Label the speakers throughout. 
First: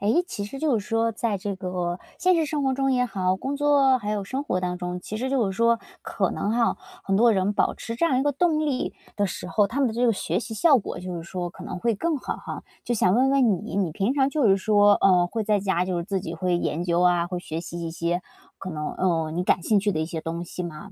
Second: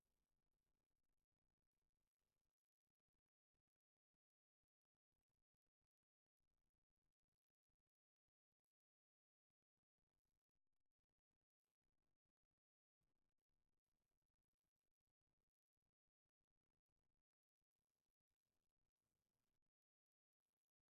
Speaker 1: 诶，其实就是说在这个现实生活中也好，工作还有生活当中，其实就是说可能哈，很多人保持这样一个动力的时候，他们的这个学习效果就是说可能会更好哈。就想问问你，你平常就是说，嗯，会在家就是自己会研究啊，会学习一些可能，嗯，你感兴趣的一些东西吗？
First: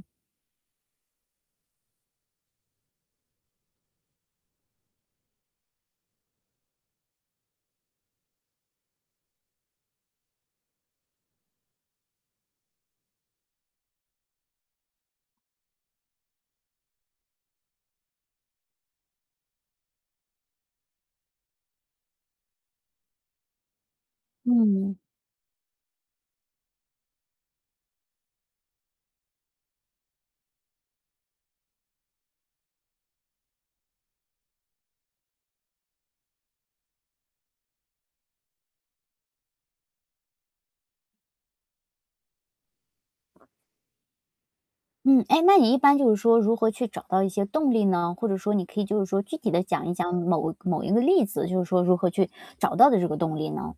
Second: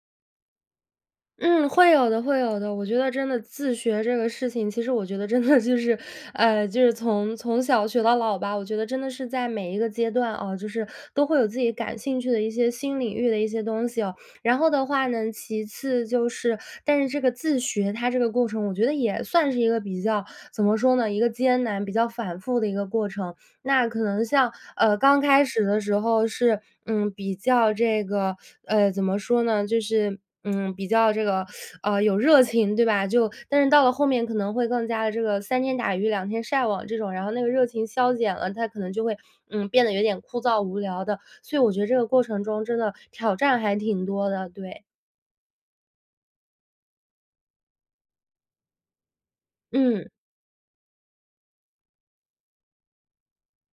Speaker 2: 嗯，会有的，会有的。我觉得真的自学这个事情，其实我觉得真的就是，呃，就是从从小学到老吧，我觉得真的是在每一个阶段啊，就是都会有自己感兴趣的一些新领域的一些东西哦。然后的话呢，其次就是，但是这个自学它这个过程，我觉得也算是一个比较怎么说呢，一个艰难比较反复的一个过程。那可能像，呃，
Speaker 1: 嗯。
Speaker 2: 刚开始的时候是，嗯，比较这个，呃，怎么说呢，就是，嗯，比较这个，呃，有热情，对吧？就但是到了后面可能会更加地这个，三天打鱼两天晒网这种，然后那个热情消减了，它可能就会，嗯，变得有点枯燥无聊的。所以我觉得这个过程中真的，挑战还挺多的，对。
Speaker 1: 嗯，诶，那你一般就是说，如何去找到一些动力呢？或者说你可以就是说，具体地讲一
Speaker 2: 嗯。
Speaker 1: 讲某某一个例子，就是说如何去找到的这个动力呢？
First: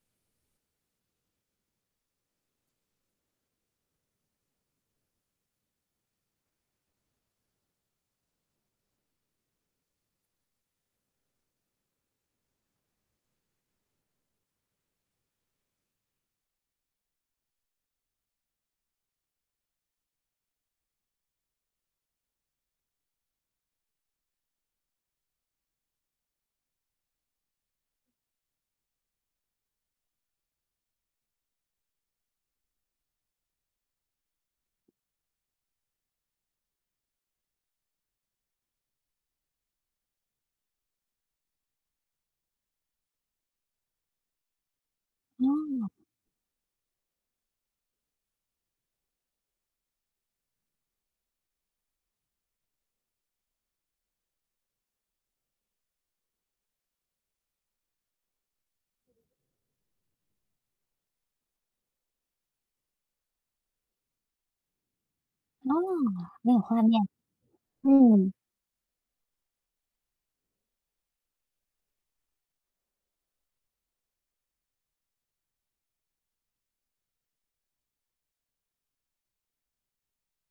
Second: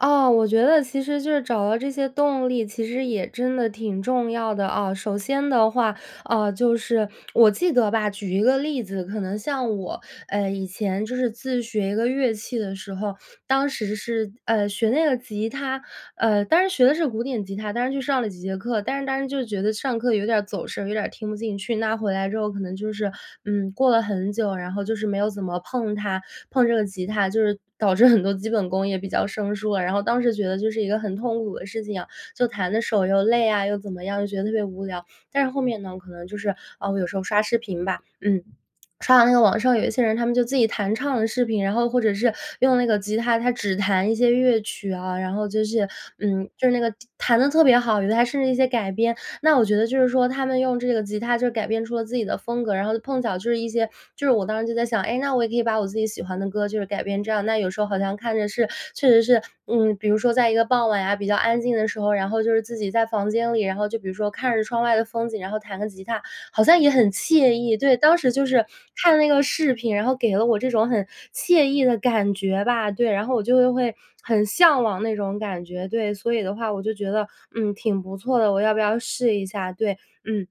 Speaker 2: 哦，我觉得其实就是找到这些动力，其实也真的挺重要的啊。首先的话，啊，就是我记得吧，举一个例子，可能像我，呃，以前就是自学一个乐器的时候，当时是，呃，学那个吉他，呃，当时学的是古典吉他，当时去上了几节课，但是当时就觉得上课有点儿走神，有点儿听不进去。那回来之后可能就是，嗯，过了很久，然后就是没有怎么碰它，碰这个吉他，就是导致很多基本功也比较生疏了，然后当时觉得这是一个很痛苦的事情啊，就弹得手又累啊，又怎么样，就觉得特别无聊。但是后面呢，我可能就是呃，我有时候刷视频吧，嗯，刷完那个网上有一些人，他们就自己弹唱的视频，然后或者是用那个吉他，他只弹一些乐曲啊，然后就是，
Speaker 1: 哦。
Speaker 2: 嗯，就是那个弹得特别好，有的还甚至一些改编。那我觉得就是说，他们用这个吉他就是改编出了自己的风格，然后就碰巧就是一些就是我当时就在想，哎，那我也可以把我自己喜欢的歌就是改编这样。那有时候好像看着是确实是，嗯，比如说在一个傍晚呀，比较安静的时候，然后就是自己在房间里，然后就比如说看着窗外的风景，然后
Speaker 1: 哦，
Speaker 2: 弹个吉他，
Speaker 1: 很有
Speaker 2: 好像
Speaker 1: 画
Speaker 2: 也
Speaker 1: 面，
Speaker 2: 很惬意。对，当时
Speaker 1: 嗯。
Speaker 2: 就是看那个视频，然后给了我这种很惬意的感觉吧。对，然后我就会很向往那种感觉，对，所以的话我就觉得，嗯，挺不错的，我要不要试一下，对。嗯，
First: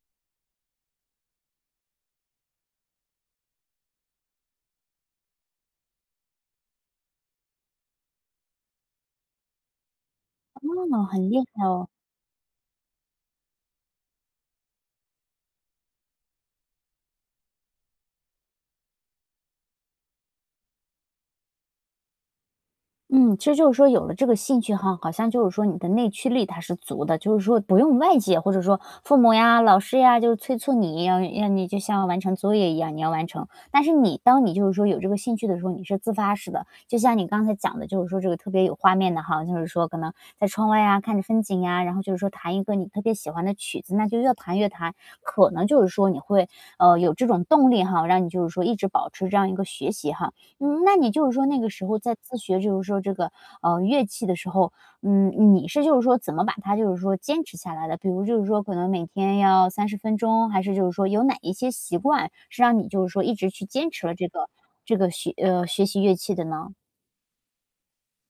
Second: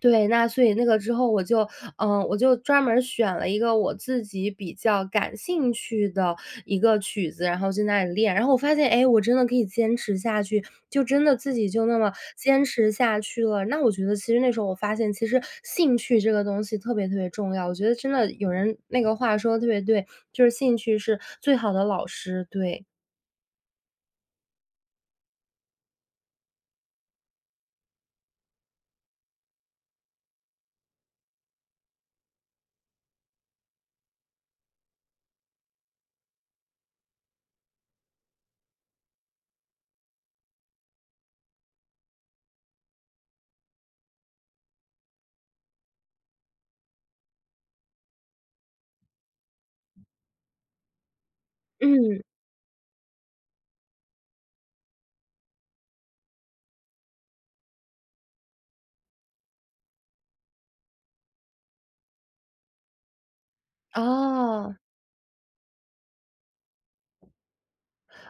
Speaker 2: 对，那所以那个之后我就，呃，我就专门儿选了一个我自己比较感兴趣的一个曲子，然后在那里练，然后我发现，哎，我真的可以坚持下去，
Speaker 1: 哦，
Speaker 2: 就真
Speaker 1: 很
Speaker 2: 的
Speaker 1: 厉
Speaker 2: 自
Speaker 1: 害
Speaker 2: 己就
Speaker 1: 哦。
Speaker 2: 那么坚持下去了。那我觉得其实那时候，我发现其实兴趣这个东西特别特别重要，我觉得真的有人那个话说得特别对，就是“兴趣是最好的老师”，对。
Speaker 1: 嗯，其实就是说有了这个兴趣哈，好像就是说你的内驱力它是足的，就是说不用外界或者说父母呀、老师呀就催促你，要让你就像完成作业一样，你要完成。但是你当你就是说有这个兴趣的时候，你是自发式的，就像你刚才讲的就是说这个特别有画面的哈，就是说可能在窗外呀，看着风景呀，然后就是说弹一个你特别喜欢的曲子，那就越弹越弹，可能就是说你会，呃，有这种动力哈，让你就是说一直保持这样一个学习哈。嗯，那你就是说那个时候在
Speaker 2: 嗯。
Speaker 1: 自学，就是说这个，啊，乐器的时候，呃，你是就是说怎么把它就是说坚持下来的？比如就是说可能每天要30分钟，还是就是说有哪一些习惯是让你就是说一直去坚持了这个，
Speaker 2: 哦。
Speaker 1: 这个学呃，学习乐器的呢？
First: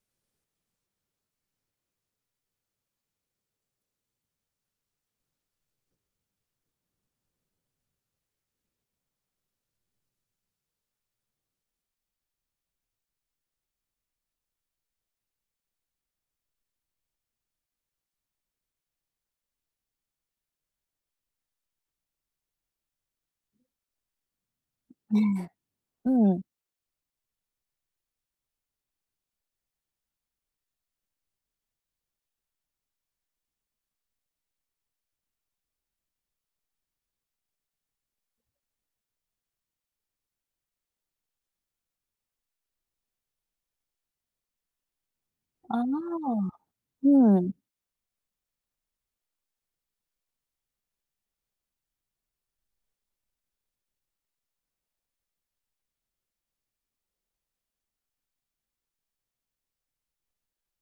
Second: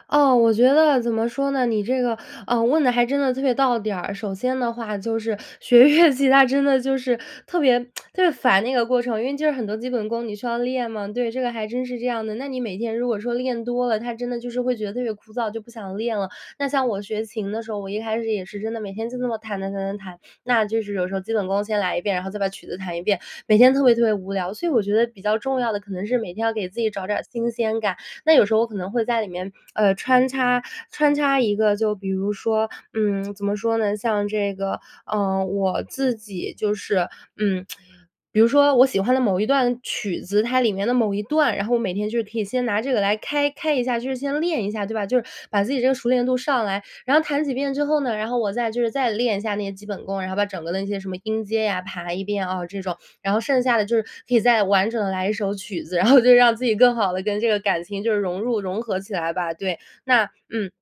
Speaker 2: 哦，我觉得怎么说呢？你这个，呃，问得还真的特别到点儿。首先的话就是学乐器，它真的就是特别，特别烦那个过程，因为就是很多基本功，你需要练嘛，对，这个还真是这样的，那你每天如果说练多了，它真的就是会觉得特别枯燥，就不想练了。那像我学琴的时候，我一开始也是真的每天就那么弹弹弹弹弹。那就是有时候基本功先来1遍，然后再把曲子弹1遍，每天特别特别无聊，所以我觉 得比较重要的可能是每
Speaker 1: 嗯。
Speaker 2: 天要给自己找点儿新鲜感。那有时候我可能会在里面，呃，穿插，穿插一个就比如说，嗯，怎么说呢？像这个，呃，我自己就是，嗯，比如说我喜欢的某一段曲子，它里面的某一段，然后我每天就可以先拿这个来开开一下，就是先练一下，对吧？就是把自
Speaker 1: 哦，
Speaker 2: 己这个熟练度
Speaker 1: 啊，
Speaker 2: 上来，然后弹
Speaker 1: 嗯。
Speaker 2: 几遍之后呢，然后我再就是再练一下那个基本功，然后把整个的那些什么音阶呀，排1遍，啊，这种。然后剩下的就是可以再完整地来一首曲子，然后就让自己更好地跟这个感情就融入、融合起来吧。对。那嗯。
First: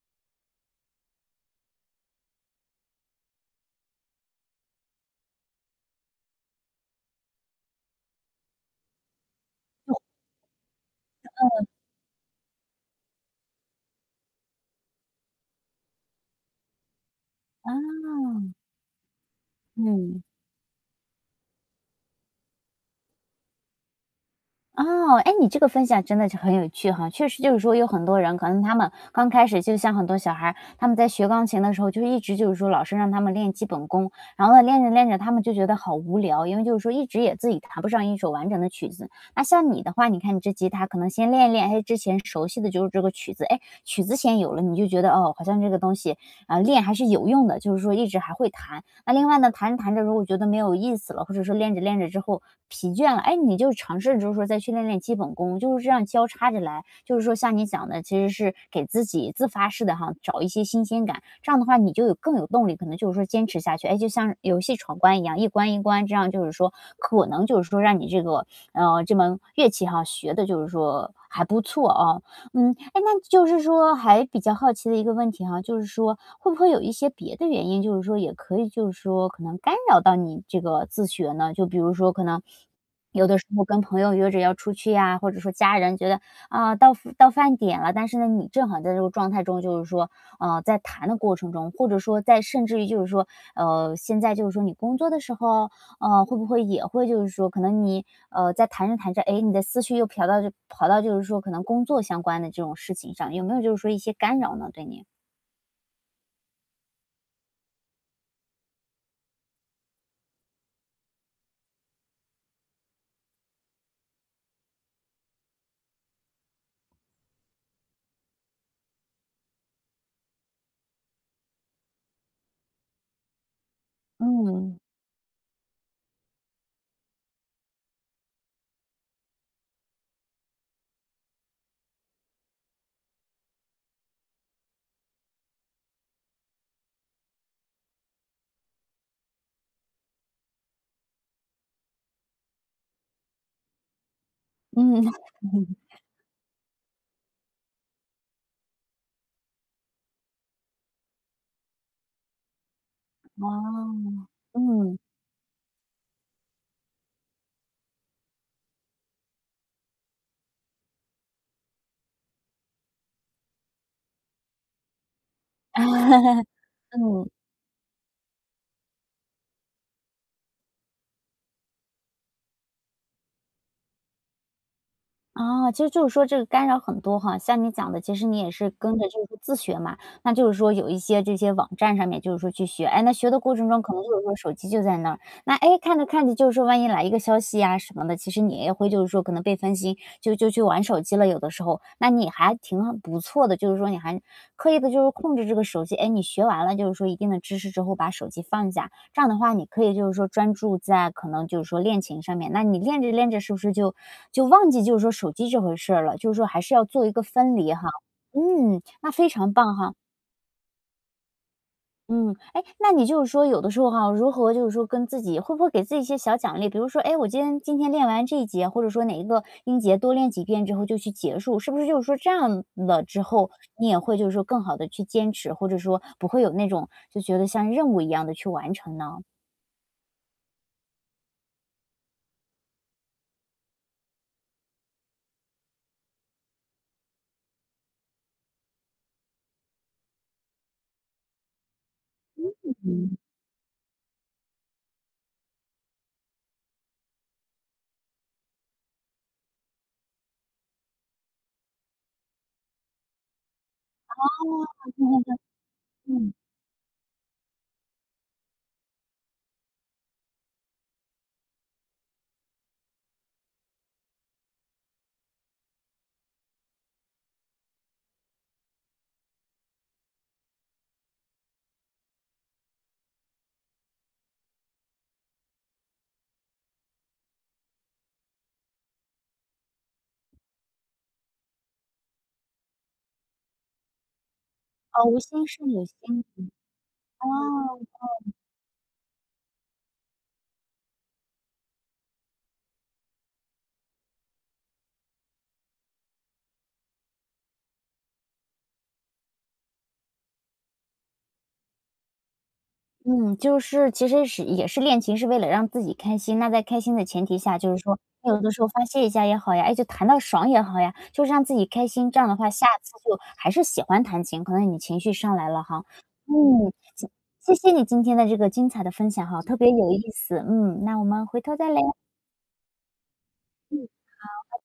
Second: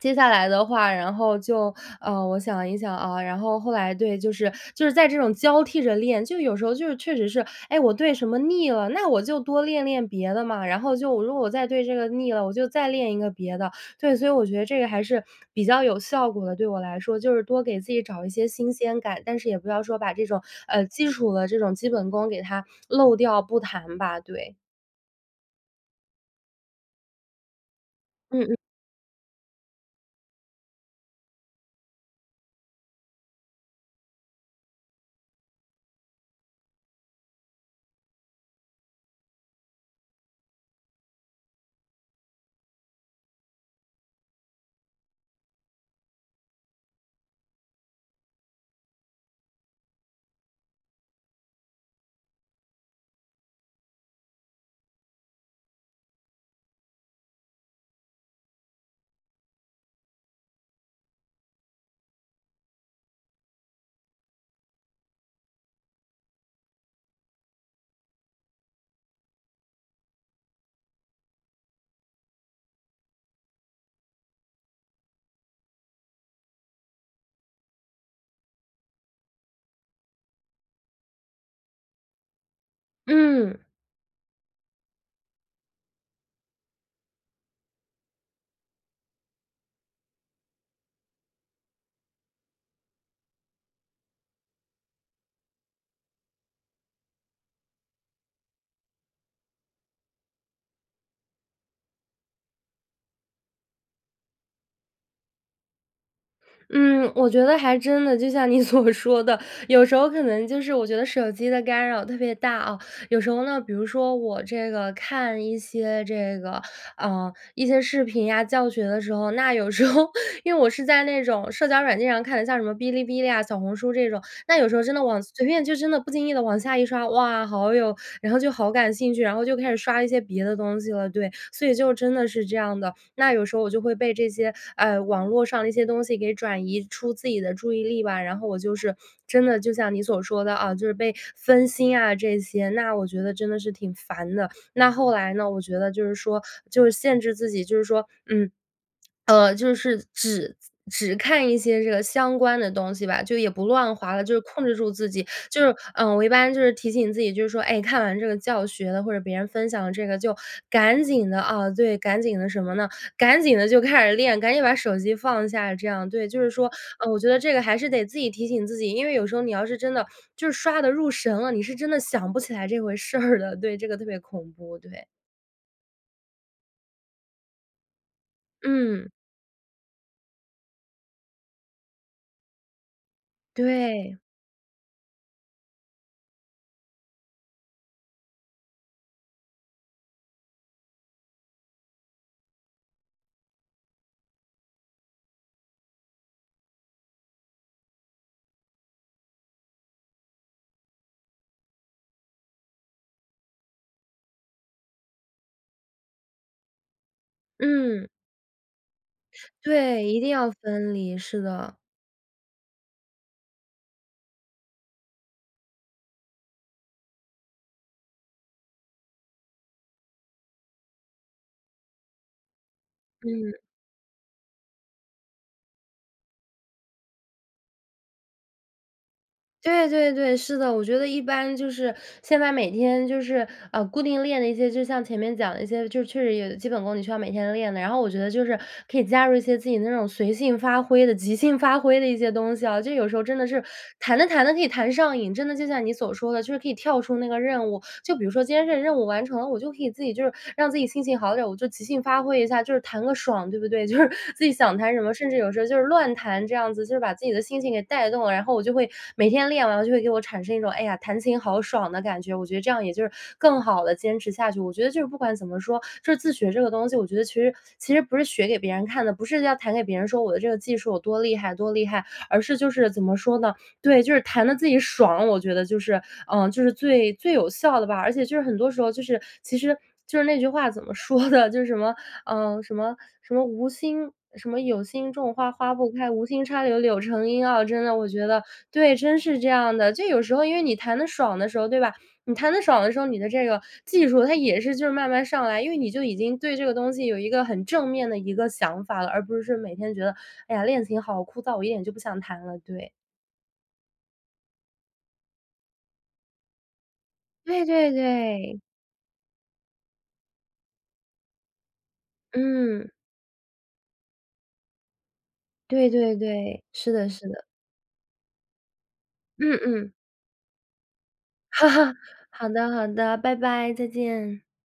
Speaker 2: 接下来的话，然后就，呃，我想一想，啊，然后后来对，就是，就是在这种交替着练，就有时候就是确实是，诶，我对什么腻了，那我就多练
Speaker 1: 就
Speaker 2: 练别的嘛，然后就我如果我再
Speaker 1: 嗯。
Speaker 2: 对这个腻了，我就再练一个别的。对，所以我觉得这个还是比较有效果的，对我来说，就是多给自
Speaker 1: 啊。
Speaker 2: 己找一些新鲜感，但是也不要说把
Speaker 1: 嗯。
Speaker 2: 这种，呃，基础的这种基本功给它漏掉不弹吧，对。
Speaker 1: 哦，诶，你这个分享真的是很有趣哈。确实就是说有很多人，
Speaker 2: 嗯，
Speaker 1: 可
Speaker 2: 嗯。
Speaker 1: 能他们刚开始就像很多小孩儿，他们在学钢琴的时候就一直就是说老师让他们练基本功。然后呢，练着练着，他们就觉得好无聊，因为就是说一直也自己弹不上一首完整的曲子。那像你的话，你看你这吉他可能先练一练，诶，之前熟悉的就是这个曲子，诶，曲子先有了，你就觉得，哦，好像这个东西，呃，练还是有用的，就是说一直还会弹。啊，另外呢，弹着弹着如果觉得没有意思了，或者说练着练着之后疲倦了，诶，你就尝试着就是说再去练练基本功，就是这样交叉着来，就是说像你想的，其实是给自己自发式地哈，找一些新鲜感，这样的话你就有更有动力，可能就是说坚持下去，诶，就像游戏闯关一样，一关一关，这样就是说可能就是说让你这个，嗯，这门乐器哈，学得就是说还不错哦。嗯，诶，那就是说还比较好奇的一个问题哈，就是说会不会有一些别的原因，就是说也可以就是说可能干扰到你这个自学呢？就比如说可能有的时
Speaker 2: 嗯。
Speaker 1: 候跟朋友约着要出去呀，或者说家人觉得，啊，到到饭点了，但是呢，你正好在这个状态中，就是说，呃，在弹的过程中，或者说在甚至于就是说，呃，现在就是说你工作的时候，呃，会不会也会就是说可能你，呃，在弹着弹着，诶，你的思绪又嫖到跑到就是说可能工作相关的这种事情上，有没有就是说一些干扰呢对你？
Speaker 2: 嗯，我觉得还真的，就像你所说的，有时候可能就是我觉得手机的干扰特别大，啊。有时候呢，比如说我这个，看一些这个，呃，一些视频呀、教学的时候。那有时候 因为我是在那种社交软件上看的，像什么哔哩哔哩啊，小红书这种。但有时
Speaker 1: 嗯。
Speaker 2: 候真的往随便就真的不经意地往下一刷，哇，好有然后就好感兴趣，然后就开始刷一些别的东西了，对，所以就真的是这样的。那有时候我就会被这些，呃，网络上的一些东西给转移出自己的注意力吧，然后我就是，真的就像你所说的，啊，就是被分心啊这些。那我觉得真的是挺烦的，那
Speaker 1: 嗯。
Speaker 2: 后来呢，我觉得 就是说，就是限制自己，就是说，嗯，呃，就是只只看一些这个相关的东西吧，就也不乱滑
Speaker 1: 哦，
Speaker 2: 了，就是控制住
Speaker 1: 嗯。
Speaker 2: 自己。就是，呃，我一般就是提醒自己，就是说，哎，看完这个教学了，或者别人分享了这个，就赶紧的，啊，对，赶紧的什么呢？赶紧地就开始练，赶紧把手机放下，这样，对。就 是说，呃，我觉
Speaker 1: 嗯。
Speaker 2: 得这个还是得自己提醒自己，因为有时候你要是真的就是刷得入神了，你是真的想不起来这回事儿的，对，这个特别恐怖，对。
Speaker 1: 哦，其实就是说这个干扰很多哈。像你讲的，其实你也是跟着
Speaker 2: 嗯。
Speaker 1: 就是自学嘛，那就是说有一些这些网站上面就是说去学，诶，那学的过程中可能就
Speaker 2: 对。
Speaker 1: 是说手机就在那儿，那诶，看着看着就是说万一来一个消息呀什么的，其实你也会就是说可能被分心，就就去玩手机了，有的时候。那你还挺不错的，就是说你还刻意地就是控制这个手机，诶，你学完了就是说一定的知识之后把手机放下。这样的话，你可以就是说专注在可能就是说练琴上面，那你练着练着是不是就就忘记就是说手机这回事儿了，就是说还是要做一个分离哈。
Speaker 2: 嗯。
Speaker 1: 嗯，那非常棒哈。
Speaker 2: 对，一定要分离，是的。
Speaker 1: 嗯，诶，那你就是说有的时候哈，如何就是说跟自己会不会给自己一些小奖励？比如说，诶，我今天今天练完这一节，或者说哪一个音节多练几遍之后就去结束，是不是就是说这样了之后，
Speaker 2: 嗯。
Speaker 1: 你也会就是说更好地去坚持，或者说不会有那种，就觉得像任务一样地去完成呢？
Speaker 2: 对对对，是的。我觉得一般就是现在每天就是，呃，固定练的一些，就像前面讲的一些，就是确实有基本功你需要每天练的。然后我觉得就是可以加入一些自己那种随性发挥的、即兴发挥的一些东西啊，就有时
Speaker 1: 嗯。
Speaker 2: 候真的是弹着弹着可以弹上瘾，真的就像你所说的，就是可以跳出那个任务。就比如说今天这个任务完成了，我就可以自己就是让自己心情好点儿，我就即兴发挥一下，就是弹个爽，对不对？就是自己
Speaker 1: 哦，
Speaker 2: 想弹
Speaker 1: 对
Speaker 2: 什么，
Speaker 1: 对
Speaker 2: 甚
Speaker 1: 对，
Speaker 2: 至有时候就是乱
Speaker 1: 嗯。
Speaker 2: 弹这样子，就是把自己的心情给带动了。然后我就会每天练完就会给我产生一种，哎呀，弹琴好爽的感觉，我觉得这样也就是更好地坚持下去。我觉得就是不管怎么说，就是自学这个东西，我觉得其实，其实不是学给别人看的，不是要弹给别人说我的这个技术有多厉害，多厉害，而是就是怎么说呢？对，就是弹得自己爽，我觉得就是，呃，就是最最有效的吧。而且就是很多时候就是其实就是那句话怎么说的？就是什么，呃，什么，什么无心什么“有
Speaker 1: 哦，
Speaker 2: 心
Speaker 1: 无
Speaker 2: 种
Speaker 1: 心
Speaker 2: 花
Speaker 1: 胜
Speaker 2: 花
Speaker 1: 有
Speaker 2: 不
Speaker 1: 心，
Speaker 2: 开，
Speaker 1: 嗯，
Speaker 2: 无心插柳柳成荫”啊，
Speaker 1: 哦，
Speaker 2: 真的我觉
Speaker 1: 哦。
Speaker 2: 得对，真是这样的，就有时候因为你弹得爽的时候，对吧？你弹得爽的时候，你的这个技术它也是就是慢慢上来，因为你就已经对这个东西有一个很正面的一个想法了，而不是每天觉得，哎呀，练琴好枯燥，我一点就不想弹了，对。
Speaker 1: 嗯，就是其实实也是练琴是为了让自己开心。那在开心的前提下，
Speaker 2: 对
Speaker 1: 就是
Speaker 2: 对
Speaker 1: 说，有的
Speaker 2: 对。
Speaker 1: 时候发泄一下也好呀，诶，就弹到爽也好呀，就是让自己开心，这样的话下
Speaker 2: 嗯。
Speaker 1: 次就还是喜欢弹琴，可能你情绪上来了哈。
Speaker 2: 对对对，
Speaker 1: 嗯，
Speaker 2: 是的，是的。
Speaker 1: 谢谢谢你今天的这个精彩的分享哈，特
Speaker 2: 嗯，
Speaker 1: 别有
Speaker 2: 嗯。
Speaker 1: 意思。嗯，那我们回头再聊。
Speaker 2: 好的，好的，拜拜，再
Speaker 1: 嗯，
Speaker 2: 见。
Speaker 1: 好，拜